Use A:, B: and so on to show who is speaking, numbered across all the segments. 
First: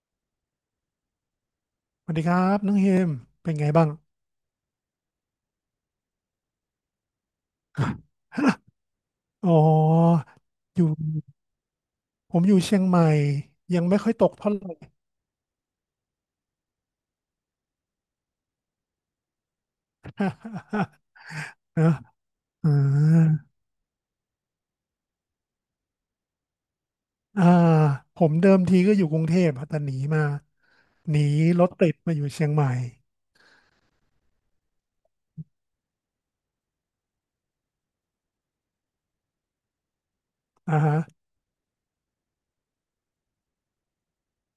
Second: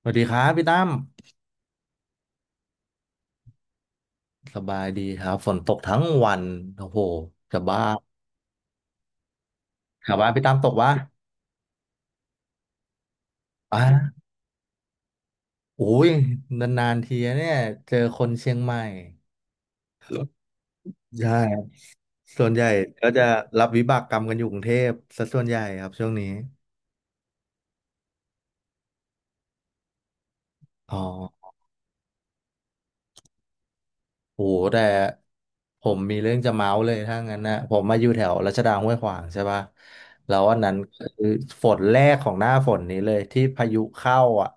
A: สวัสดีครับพี่ตั้ม
B: สวัสดีครับน้องเฮมเป็นไงบ้าง
A: สบายดีครับฝนตกทั้งวันโอ้โหจะบ้า
B: อ๋อ
A: ถามว่าพี่ตั้มตก
B: อยู่
A: วะ
B: ผมอยู่เชียงใหม่ยั
A: อ่ะ
B: งไม่ค่อยตกเท่าไหร่
A: โอ้ย นานๆทีอะเนี่ยเจอคนเชียงใหม่ใช่ครับ
B: นะ
A: ส่วนใหญ่
B: อ่
A: ก็จะ
B: า
A: รับวิบากกรรมกันอยู่กรุงเทพซะส่วนใหญ่ครับช่วงนี้
B: อ่าผมเดิมทีก็อยู่กรุงเทพอะแต่หนีมา
A: อ๋อ
B: หนีรถติดมาอยู่เชียงใหม่
A: โหแต่ผมมีเรื่องจะเมาส์เลยถ้างั้นนะผมมาอยู่แถวรัชดาห้วยขวางใช่ปะแล้ววันนั้
B: อ่า
A: น
B: ฮะ
A: คือฝนแรกของหน้าฝนนี้เลยที่พายุเข้าอ่ะ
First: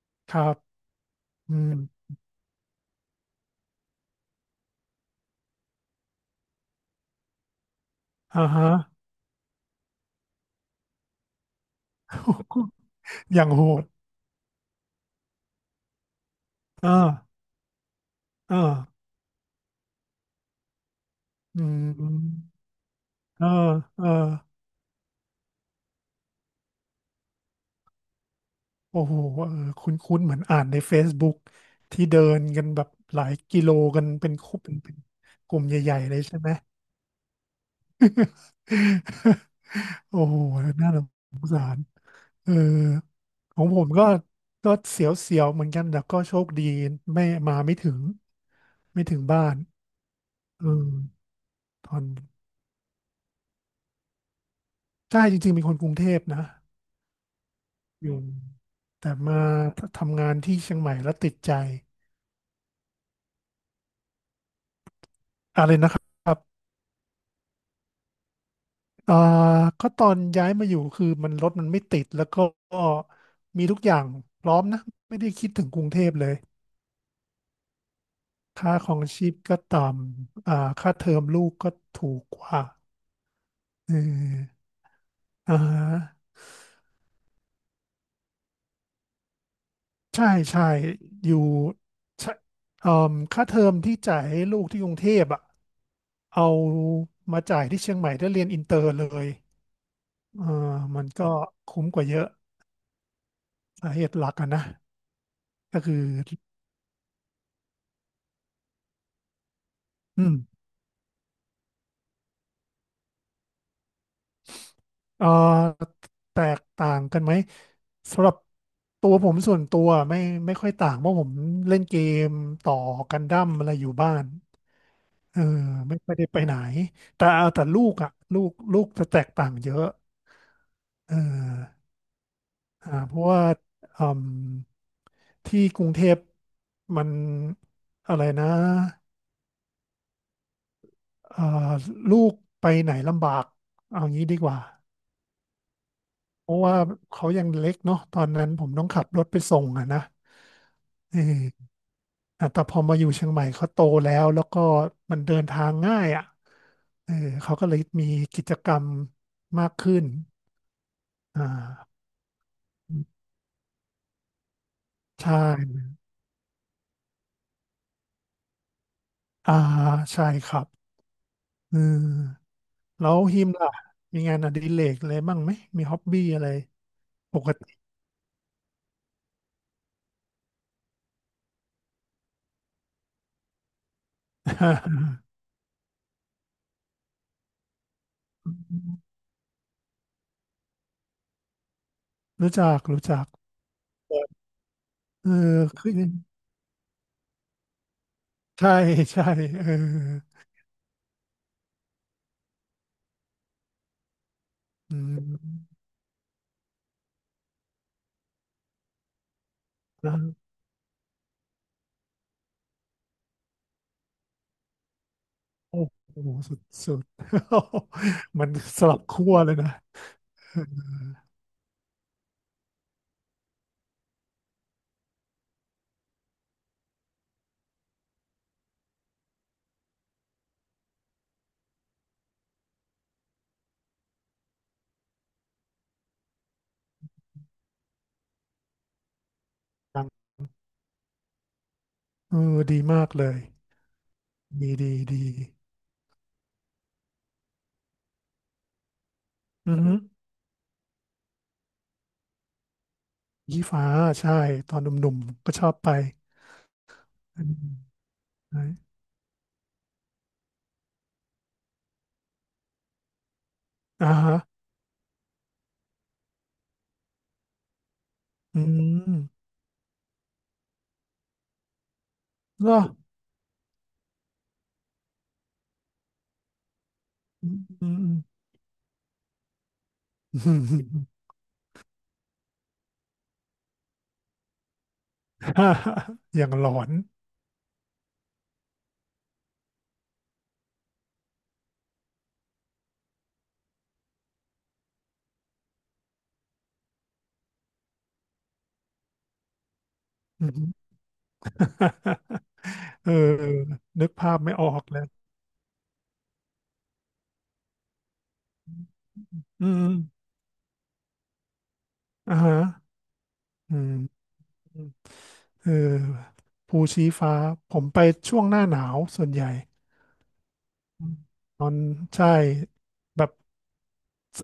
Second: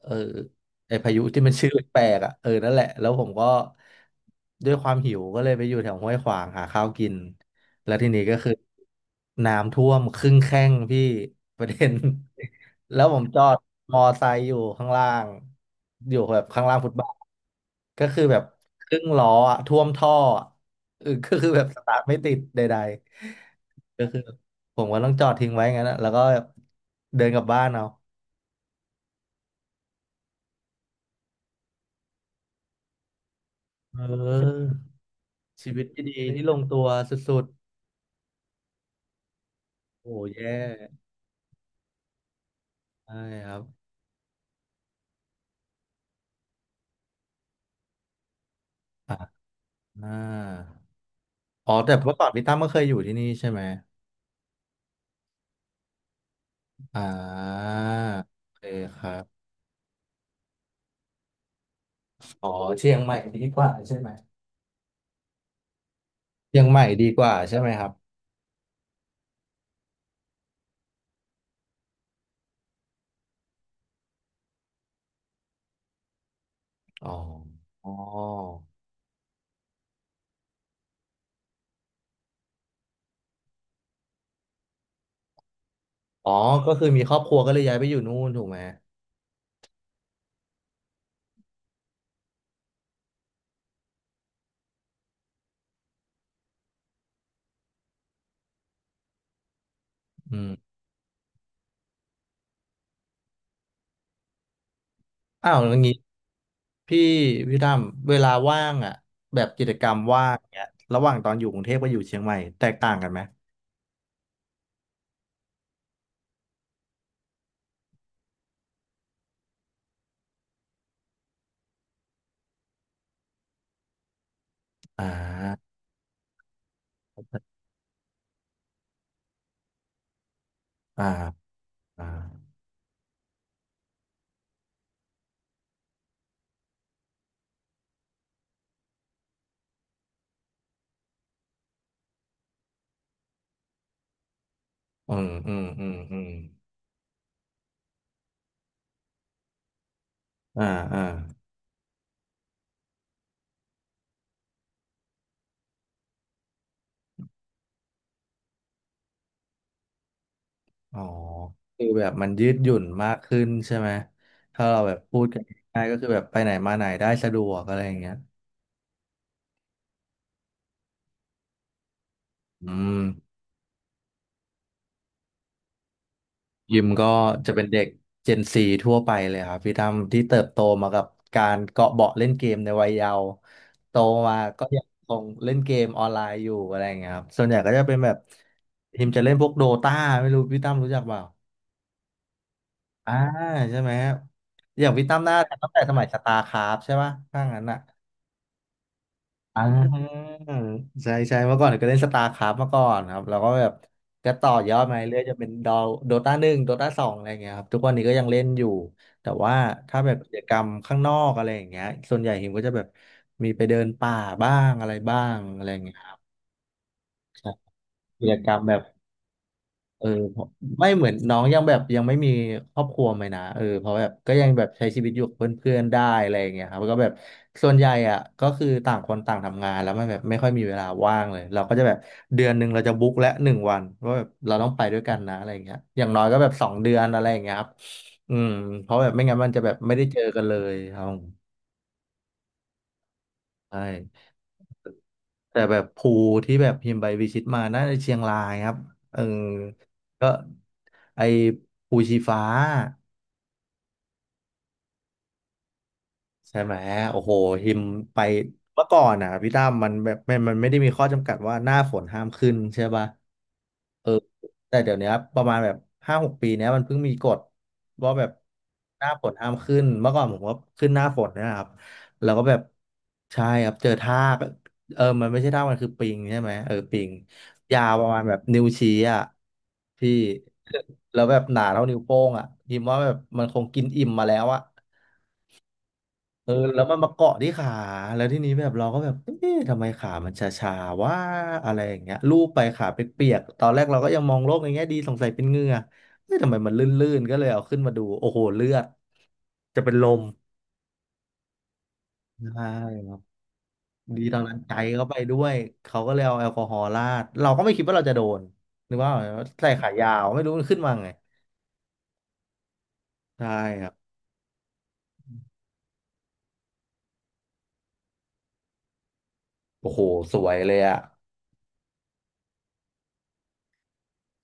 A: เออ
B: ครับ
A: ไอพายุที่มั
B: อื
A: นชื่อ
B: ม
A: แปลกๆอ่ะเออนั่นแหละแล้วผมก็ด้วยความหิวก็เลยไปอยู่แถวห้วยขวางหาข้าวกินแล้วทีนี้ก็
B: อ่า
A: คือ
B: ฮะ
A: น้ำท่วมครึ่งแข้งพี่ประเด็น แล้วผม จ
B: อ
A: อ
B: ย่าง
A: ด
B: โหด
A: มอไซค์อยู่ข้างล่างอยู่แบบข้างล่างฟุ
B: อ่า
A: ตบาทก็คือแบบ
B: อ่า
A: ครึ่งล้ออะท่วมท่ออะก็คือแบ
B: อื
A: บสตาร์ทไม่ติด
B: ม
A: ใด
B: อ่า
A: ๆก็
B: อ่า
A: คือผมก็ต้องจอดทิ้งไว้งั้นอะแล้วก็แบบเดินกลับบ้านเอา
B: โอ้โหเออคุ้นๆเหมือนอ่านใน Facebook ที่เดินกันแบบหลายกิโล
A: เออ
B: กันเป็นคู่เป็นกลุ่ม
A: ชีวิต
B: ใหญ่
A: ที่
B: ๆ
A: ดี
B: เลยใช่
A: ที่
B: ไหม
A: ลงตัวสุด ๆโอ้
B: โอ้โห
A: แย่
B: น่าสงสารเออ
A: ใช่ครั
B: ข
A: บ
B: องผมก็เสียวๆ เหมือนกันแต่ก็โชคดีไม่มาไม่ถึง ไม่
A: อ่า
B: ถึงบ้าน
A: อ่
B: เอ
A: า
B: อ
A: อ๋อ
B: ตอ
A: แต่
B: น
A: เมื่อก่อนพี่ตั้มก็เคยอยู่ที่นี่ใช่ไหม
B: ใช่จริงๆเป็นคนกรุงเทพนะ
A: อ่า
B: อยู่
A: โอเคค
B: แต่
A: รั
B: มา
A: บ
B: ทำงานที่เชียงใหม่แล้วติดใจ
A: อ๋อเชียงใหม่ดีกว่าใช่ไหม
B: อะไรนะครับ
A: เชียงใหม่ดีกว่าใช่ไหมครับ
B: อ่าก็ตอนย้ายมาอยู่คือมันรถมันไม่ติด แล้วก็มีทุกอย่างพร้อมนะ ไม่ได้คิดถึงกรุงเทพเลย
A: อ๋ออ๋อ
B: ค่าของชีพก็ต่ำอ่าค่าเทอมลูกก็ถูกกว่าเอออ่าฮะ
A: อ๋อก็คือมีครอบครัวก็เลยย้ายไปอยู่นู่นถูกไหม
B: ใช่ใช่อยู่ใช่เอ่อค่าเทอมที่จ่ายให้ลูกที่กรุงเทพอ่ะเอามาจ่ายที่เชียงใหม่ได้เรียนอินเตอร์เลย
A: อื
B: เอ
A: ม
B: อมันก็คุ้มกว่าเยอะสาเหตุหลักอะนะ
A: อ้าวแล้ว
B: ก็
A: งี้
B: คือ
A: พี่พี่ตั้มเวลาว่างอ่ะแบบกิจกรรม
B: อื
A: ว่า
B: ม
A: งเนี้ยระหว่างตอนอยู่กรุงเทพกับอยู่เชียงใหม่แตกต่างกันไหม
B: เอ่อแตกต่างกันไหม สำหรับตัวผมส่วนตัวไม่ค่อยต่างเพราะผมเล่นเกมต่อกันดั้มอะไรอยู่บ้าน
A: อ่
B: เออ
A: า
B: ไม่ได้ไปไหนแต่เอาแต่ลูกอ่ะลูกจะแตกต่างเยอะ
A: อ่า
B: เออ
A: อ่า
B: อ่าเพราะว่าอืมที่กรุงเทพมันอะไรนะเอ่อลูกไปไหนลำบากเอางี้ดีกว่า
A: อืมอืมอืมอืม
B: เพราะว่าเขายังเล็กเนาะตอนนั้นผมต้องขับรถไปส่งอะนะ
A: อ่าอ่า
B: เอออ่ะแต่พอมาอยู่เชียงใหม่เขาโตแล้วก็มันเดินทางง่ายอ่ะเออเขาก็เลยมีกิจกรรมมากขึ้น
A: อ๋อ
B: อ่
A: คือ
B: า
A: แบบมันยืดหยุ่นมากขึ้นใช่ไหมถ้าเราแบบพูด
B: ใช่
A: กันง่ายๆก็คือแบบไปไหนมาไหนได้สะดวกอะไรอย่างเงี้ย
B: อ่า ใช่ครับอืม
A: อืม
B: แล้วฮิมล่ะมีงานอดิเรกอะไรบ้างไหม มีฮ็อบบี้อะไร
A: ยิมก็
B: ปก
A: จะเป็น
B: ติ
A: เด็ก Gen 4ทั่วไปเลยครับพี่ตั้มที่เติบโตมากับการเกาะเบาะเล่นเกมในวัยเยาว์โตมาก็ยังค งเล่นเกมออนไลน์อยู่อะไรอย่างเงี้ยครับส่วนใหญ่ก็จะเป็นแบบทีมจะเล่นพวกโดตาไม่รู้พี่ตั้มรู้จักเปล่า
B: รู้จัก รู้
A: อ่า
B: จัก
A: ใช่ไหมครับอย่างพี่ตั้ม
B: เออ
A: น่าจะตั้งแต่
B: คือ
A: สมัยสตาร์คราฟใช่ป่ะถ้างั้นอ่ะ
B: ใช่ ใช่
A: อ่
B: เออ
A: าใช่ใช่เมื่อก่อนก็เล่นสตาร์คราฟมาก่อนครับแล้วก็แบบก็ต่อยอด
B: อื
A: มาเรื่อยจะเป็น
B: ม
A: โดตาหนึ่งโดตาสองอะไรอย่างเงี้ยครับทุกวันนี้ก็ยังเล่นอยู่แต่ว่าถ้าแบ
B: นะ
A: บกิจกรรมข้างนอกอะไรอย่างเงี้ยส่วนใหญ่หิมก็จะแบบมีไปเดินป่าบ้างอะไรบ้างอะไรอ
B: โอ้
A: ย่างเงี้ยครับ
B: โห สุด สุด
A: ใช่กิจ
B: มั
A: ก
B: น
A: รรมแบ
B: ส
A: บ
B: ลับขั้วเลยนะ
A: เออเพราะ
B: เอ
A: ไม่เห
B: อ
A: มือนน้องยังแบบยังไม่มีครอบครัวไหมนะเออเพราะแบบก็ยังแบบใช้ชีวิตอยู่กับเพื่อนๆได้อะไรอย่างเงี้ยครับแล้วก็แบบส่วนใหญ่อ่ะก็คือต่างคนต่างทำงานแล้วมันแบบไม่ค่อยมีเวลาว่างเลยเราก็จะแบบเดือนหนึ่งเราจะบุ๊กและหนึ่งวันว่าแบบเราต้องไปด้วยกันนะอะไรอย่างเงี้ยอย่างน้อยก็แบบสองเดือนอะไรอย่างเงี้ยครับอืมเพราะแบบไม่งั้นมันจะแบบไม่
B: ดั
A: ได้
B: ง
A: เจอกันเลยครับ
B: เออดีมากเลย
A: ใช่
B: ดี
A: แต่แบบภูที่แบบพิมพ์ใบวิชิตมาน่าจะเชียงรายครับเออ
B: อือฮึ
A: ก็ไอภูชีฟ้า
B: ยี่ฟ้าใช่ตอนหนุ่มๆก็ชอบไป
A: ใช่ไหมโอ้โห
B: อืม
A: หิมไป
B: ใช่
A: เมื่อก่อนอ่ะพี่ตั้มมันแบบมันไม่ได้มีข้อจำกัดว่าหน้าฝนห้ามขึ้นใช่ป่ะเอ
B: อ่า
A: อ
B: ฮะ
A: แต่เดี๋ยวเนี้ยประมาณแบบห้าหกปีเนี้ยมันเพิ่งมีกฎว่าแบบ
B: อื
A: หน้า
B: ม
A: ฝนห้ามขึ้นเมื่อก่อนผมก็ขึ้นหน้าฝนเนยนะครับแล้วก็แบบ
B: เหรอ
A: ใช่ครับเจอทากเออมันไม่ใช่ทากมันคือปิงใช่ไหมเออปิง
B: อืม
A: ยา
B: อื
A: วป
B: ม
A: ระมาณแบบนิ้วชี้อ่ะพี่
B: อืม
A: แล้วแบบหนาเท่านิ้วโป้งอ่ะหิมว่าแบบมันคงกินอิ่มมาแล้วอ่ะ
B: อ
A: เอ
B: ย่าง
A: อ
B: หลอ
A: แล้ว
B: น
A: มันมาเกาะที่ขาแล้วที่นี้แบบเราก็แบบเอ๊ะทำไมขามันชาๆว่าอะไรอย่างเงี้ยลูบไปขาเปียกๆตอนแรกเราก็ยังมองโลกในแง่ดีสงสัยเป็นเหงื่อเอ๊ะทำไมมันลื่นๆก็เลยเอาขึ้นมาดูโอ้โหเลือดจะเป็นลม
B: อืม
A: ใช
B: เออ
A: ่
B: นึก
A: ดี
B: ภา
A: ต
B: พ
A: อน
B: ไม่
A: นั้น
B: ออ
A: ใจ
B: กเลย
A: เขาไปด้วยเขาก็เลยเอาแอลกอฮอล์ราดเราก็ไม่คิดว่าเราจะโดนนึกว่า
B: อื
A: ใส่
B: ม
A: ขายาวไม่รู้มันขึ้นมาไง
B: อ่าฮะ
A: ใช่
B: อื
A: ครั
B: ม
A: บ
B: อืมเออภูชี้ฟ้า ผมไปช่วงหน้าหนาวส่วนใหญ่
A: โอ้โหสวยเลยอ่ะ
B: อืมตอนใช่ แบบ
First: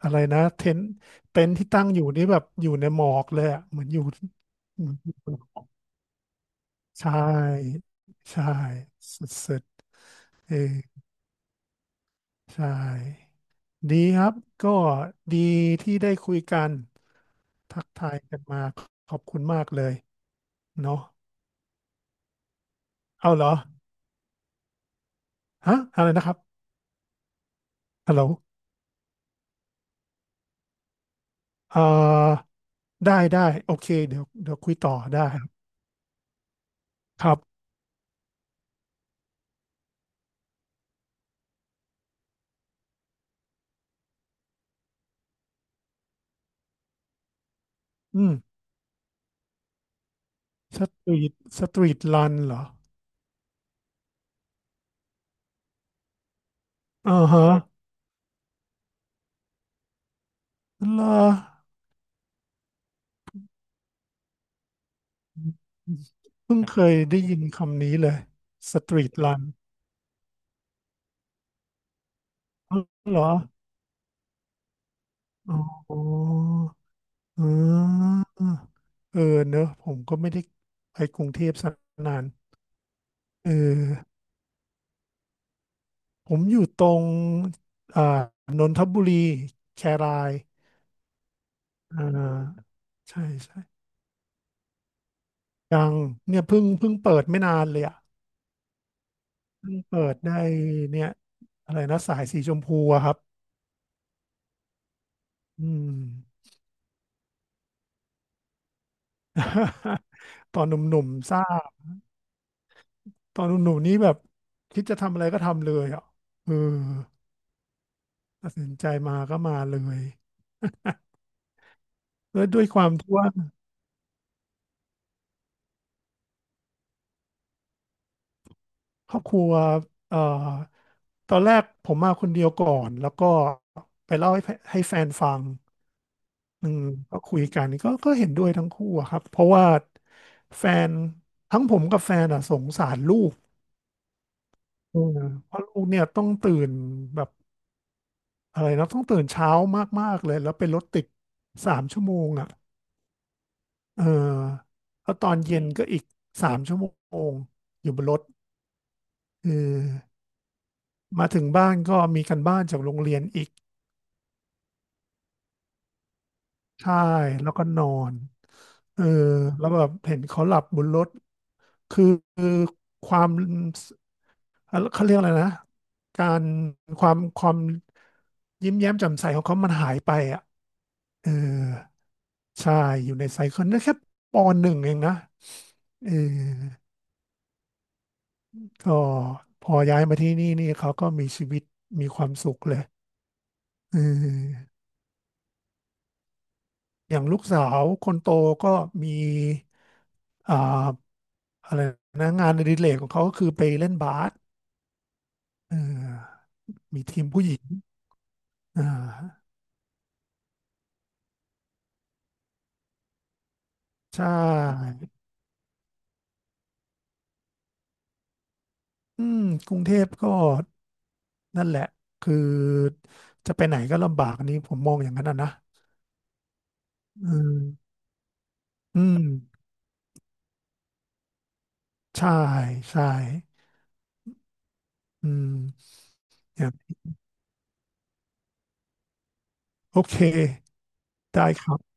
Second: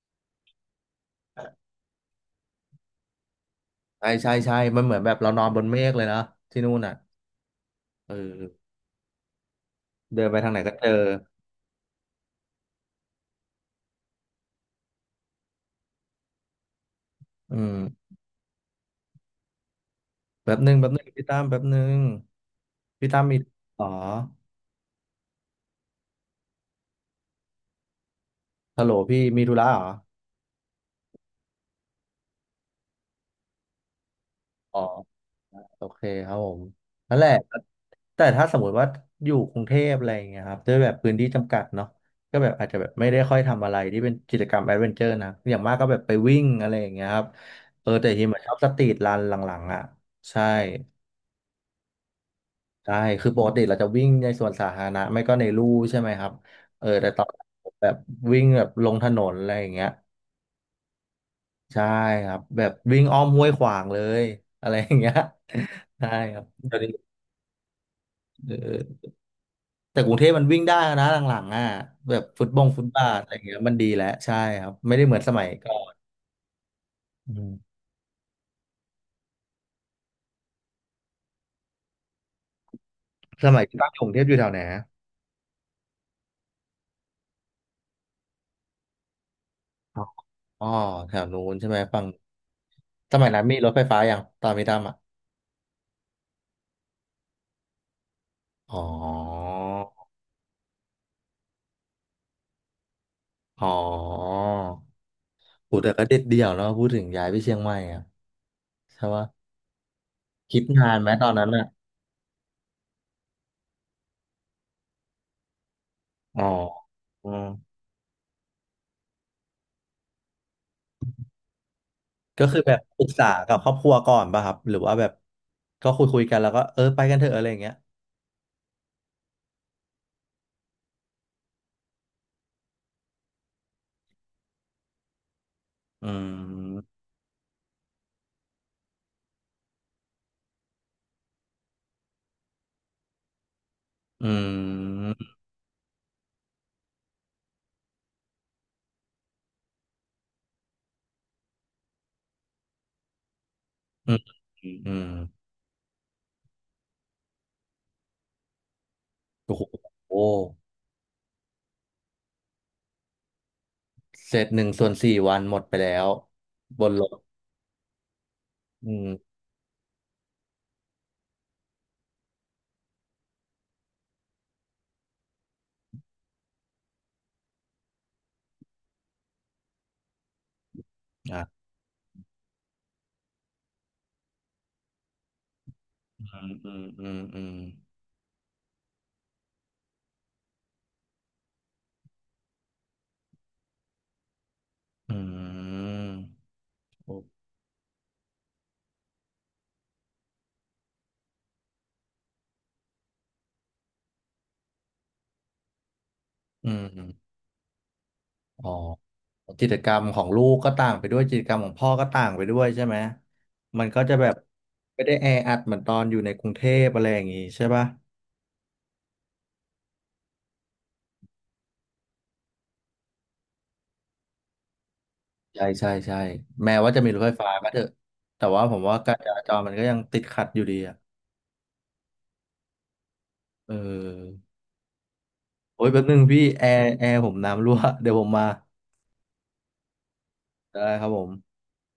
B: อะไรนะเต็นท์เต็นท์ที่ตั้งอยู่นี่แบบอยู่ในหมอกเลยอะเหมือนอยู่
A: ใช่ใช่ใช่มัน
B: เห
A: เห
B: มือ
A: มื
B: น
A: อน
B: อ
A: แบบ
B: ยู่
A: เรานอนบนเมฆเลยนะที่นู่นอ่ะ
B: ใช่
A: เอ
B: ใช่
A: อ
B: สุด
A: เดินไป
B: ๆ
A: ทา
B: เอ
A: ง
B: อ
A: ไหนก็เจอ
B: ใช่ดีครับก็ดีที่ได้คุยกัน
A: อืม
B: ทักทายกันมาขอบคุณมากเลย
A: แป๊บหนึ่งแป๊บห
B: เนาะ
A: นึ่งพี่ตั้มแป๊บหนึ่งพี่ตั้ม
B: เอา
A: มี
B: เหรอ
A: อ๋อ
B: ฮะอะไรนะครับฮัลโหล
A: ฮัลโหลพี่มีธุระเหรอ
B: เอ่อได้ได้โอเคเดี๋ยวคุย
A: อ๋อ
B: ต่อได้ครับ
A: โอเคครับผม นั่นแห
B: ค
A: ละ
B: รับ
A: แต่ถ้าสมมติว่าอยู่กรุงเทพอะไรอย่างเงี้ยครับด้วยแบบพื้นที่จำกัดเนาะก็แบบอาจจะแบบไม่ได้ค่อยทำอะไรที่เป็นกิจกรรมแอดเวนเจอร์นะอย่างมากก็แบบไปวิ่งอะไรอย่างเงี้ยครับเออแต่ฮิ
B: อื
A: ม
B: ม
A: อะชอบสตรีทรันหลังๆอ่ะใช่
B: สตรีทสตรีทรันเหรอ
A: ใช่คือปกติเราจะวิ่งในสวนสาธารณะไม่ก็ในลู่ใช่ไหมครับเออแต่
B: อ่า
A: ตอน
B: ฮะ
A: นั้นผมแบบวิ่งแบบลงถนนอะไรอย่างเงี้ย
B: เหรอ
A: ใช่ครับแบบวิ่งอ้อมห้วยขวางเลยอะไรอย่างเงี้ย ใช่ครับ
B: เพิ่ง
A: เดี๋
B: เค
A: ยวนี้
B: ยได้ยินคำนี้เลย
A: เ
B: สตรี
A: ออ
B: ทรัน
A: แต่กรุงเทพมันวิ่งได้นะหลังๆอ่ะแบบฟุตบงฟุตบา
B: เห
A: ท
B: รอ
A: อะไรอย่างเงี้ยมันดีแล้วใช่ครับไม่ได้เหมือนสมัย
B: อ
A: ก่อน
B: ๋อ
A: อื
B: อ๋
A: ม
B: อเออเนอะผมก็ไม่ได้ไปกรุงเทพสกนาน
A: ส
B: เอ
A: มัยที่
B: อ
A: ตั้งกรุงเทพอยู่แถวไหนอะ
B: ผมอยู่ตรงอ่านนทบุรีแคราย
A: อ๋อแถวนู้นใช่ไหม
B: อ่
A: ฝั่ง
B: า
A: ส
B: ใช่
A: มัยนั้นมี
B: ใช่
A: รถไฟฟ้ายังตอนพี่ตั้มอ่ะ
B: ยังเนี่ยเพิ่งเปิดไม่นานเลยอ่ะ
A: อ๋อ
B: เพิ่งเปิดได้เนี่ยอะไรนะสายสีชมพูอะครับ
A: อ๋อ
B: อื
A: โห
B: ม
A: แต่ก็เด็ดเดี่ยวเนาะพูดถึงย้ายไปเชียงใหม่อะใช่ปะ
B: ต
A: คิ
B: อ
A: ด
B: นห
A: นาน
B: นุ่
A: ไห
B: ม
A: มตอ
B: ๆท
A: น
B: รา
A: นั้นอะ
B: บตอนหนุ่มๆนี่แบบคิดจะทำอะไรก็ทำเลยอ่ะ
A: อ๋อ
B: เออ
A: อืม
B: ตัดสินใจมาก็มาเลยแล้
A: ก็
B: ว
A: คื
B: ด้
A: อ
B: วย
A: แบ
B: ค
A: บ
B: วาม
A: ปรึก
B: ที่
A: ษา
B: ว่า
A: กับครอบครัวก่อนป่ะครับหรือว่าแบบก็คุยกันแล้วก็เออไปกันเถอะอะไรอย่างเงี้ย
B: ครอบครัวเอ่อตอนแรกผมมาคนเดียวก่อน แล้วก็ไปเล่าให้แฟนฟัง
A: อื
B: อืม
A: ม
B: ก็คุยกันก็เห็นด้วยทั้งคู่อะครับ เพราะว่าแฟนทั้งผมกับแฟนอ่ะสงสารลูก
A: อื
B: เออ
A: ม
B: เพราะลูกเนี่ยต้องตื่นแบบอะไรนะต้องตื่นเช้ามากๆเลยแล้วเป็นรถติดสามชั่วโมงอ่ะเอ
A: อืม
B: อ
A: อืมอืม
B: แล้วตอนเย็นก็อีกสามชั่วโมงอยู่บนรถเอ
A: โอ้โห
B: อมาถึงบ้านก็มีการบ้านจากโรงเรียนอีก
A: เสร็จหนึ่งส่วนสี่วันหมดไปแล้วบน
B: ใช่
A: รถ
B: แล้วก็นอน
A: อื
B: เออ
A: ม
B: แล้วแบบเห็นเขาหลับบนรถคือคือความเขาเรียกอะไรนะ การความยิ้มแย้มแจ่มใสของเขามันหายไปอ่ะเออ
A: อ่ะ
B: ใช่ อยู่ในไซเคิลนั่นแค่ปหนึ่งเองนะเออ
A: อืมอืมอืมอืม
B: ก็พอย้ายมาที่นี่นี่เขาก็มีชีวิตมีความสุขเลยเออ
A: อืมโอ้
B: อย่างลูกสาวคนโตก็มีอ่า อะไรนะงานอดิเรกของเขาก็คือไปเล่นบาสเออ
A: อื
B: มีที
A: ม
B: มผู้หญิง
A: อ๋อ
B: อ่า
A: กิจกรรมของลูกก็ต่างไปด้วยกิจกรรมของพ่อก็ต่างไปด้วยใช่ไหมมันก็จะ
B: ใช
A: แบบ
B: ่
A: ไม่ได้แออัดเหมือนตอนอยู่ในกรุงเทพอะไรอย่างงี้ใช่ปะ
B: อืมกรุงเทพก็นั่นแหละคือจะไปไหนก็ลำบากอันนี้ผมมองอย่างนั้นอะนะ
A: ใช่ใช่ใช่แม้ว่าจะมีรถ
B: อื
A: ไฟฟ้าก็เถอะ
B: ม
A: แต่ว่าผมว่า
B: อื
A: การ
B: ม
A: จราจรมันก็ยังติดขัดอยู่ดีอ่ะ
B: ใช่ใช่
A: เออ
B: อื
A: โอ้ย
B: ม
A: แป๊บนึงพี่
B: อ
A: แอ
B: ย่าง
A: ร์แอร์ผมน้ำรั่วเดี๋ยวผมมา
B: โอเค
A: ได้ครับผ
B: ได้
A: ม
B: ครับ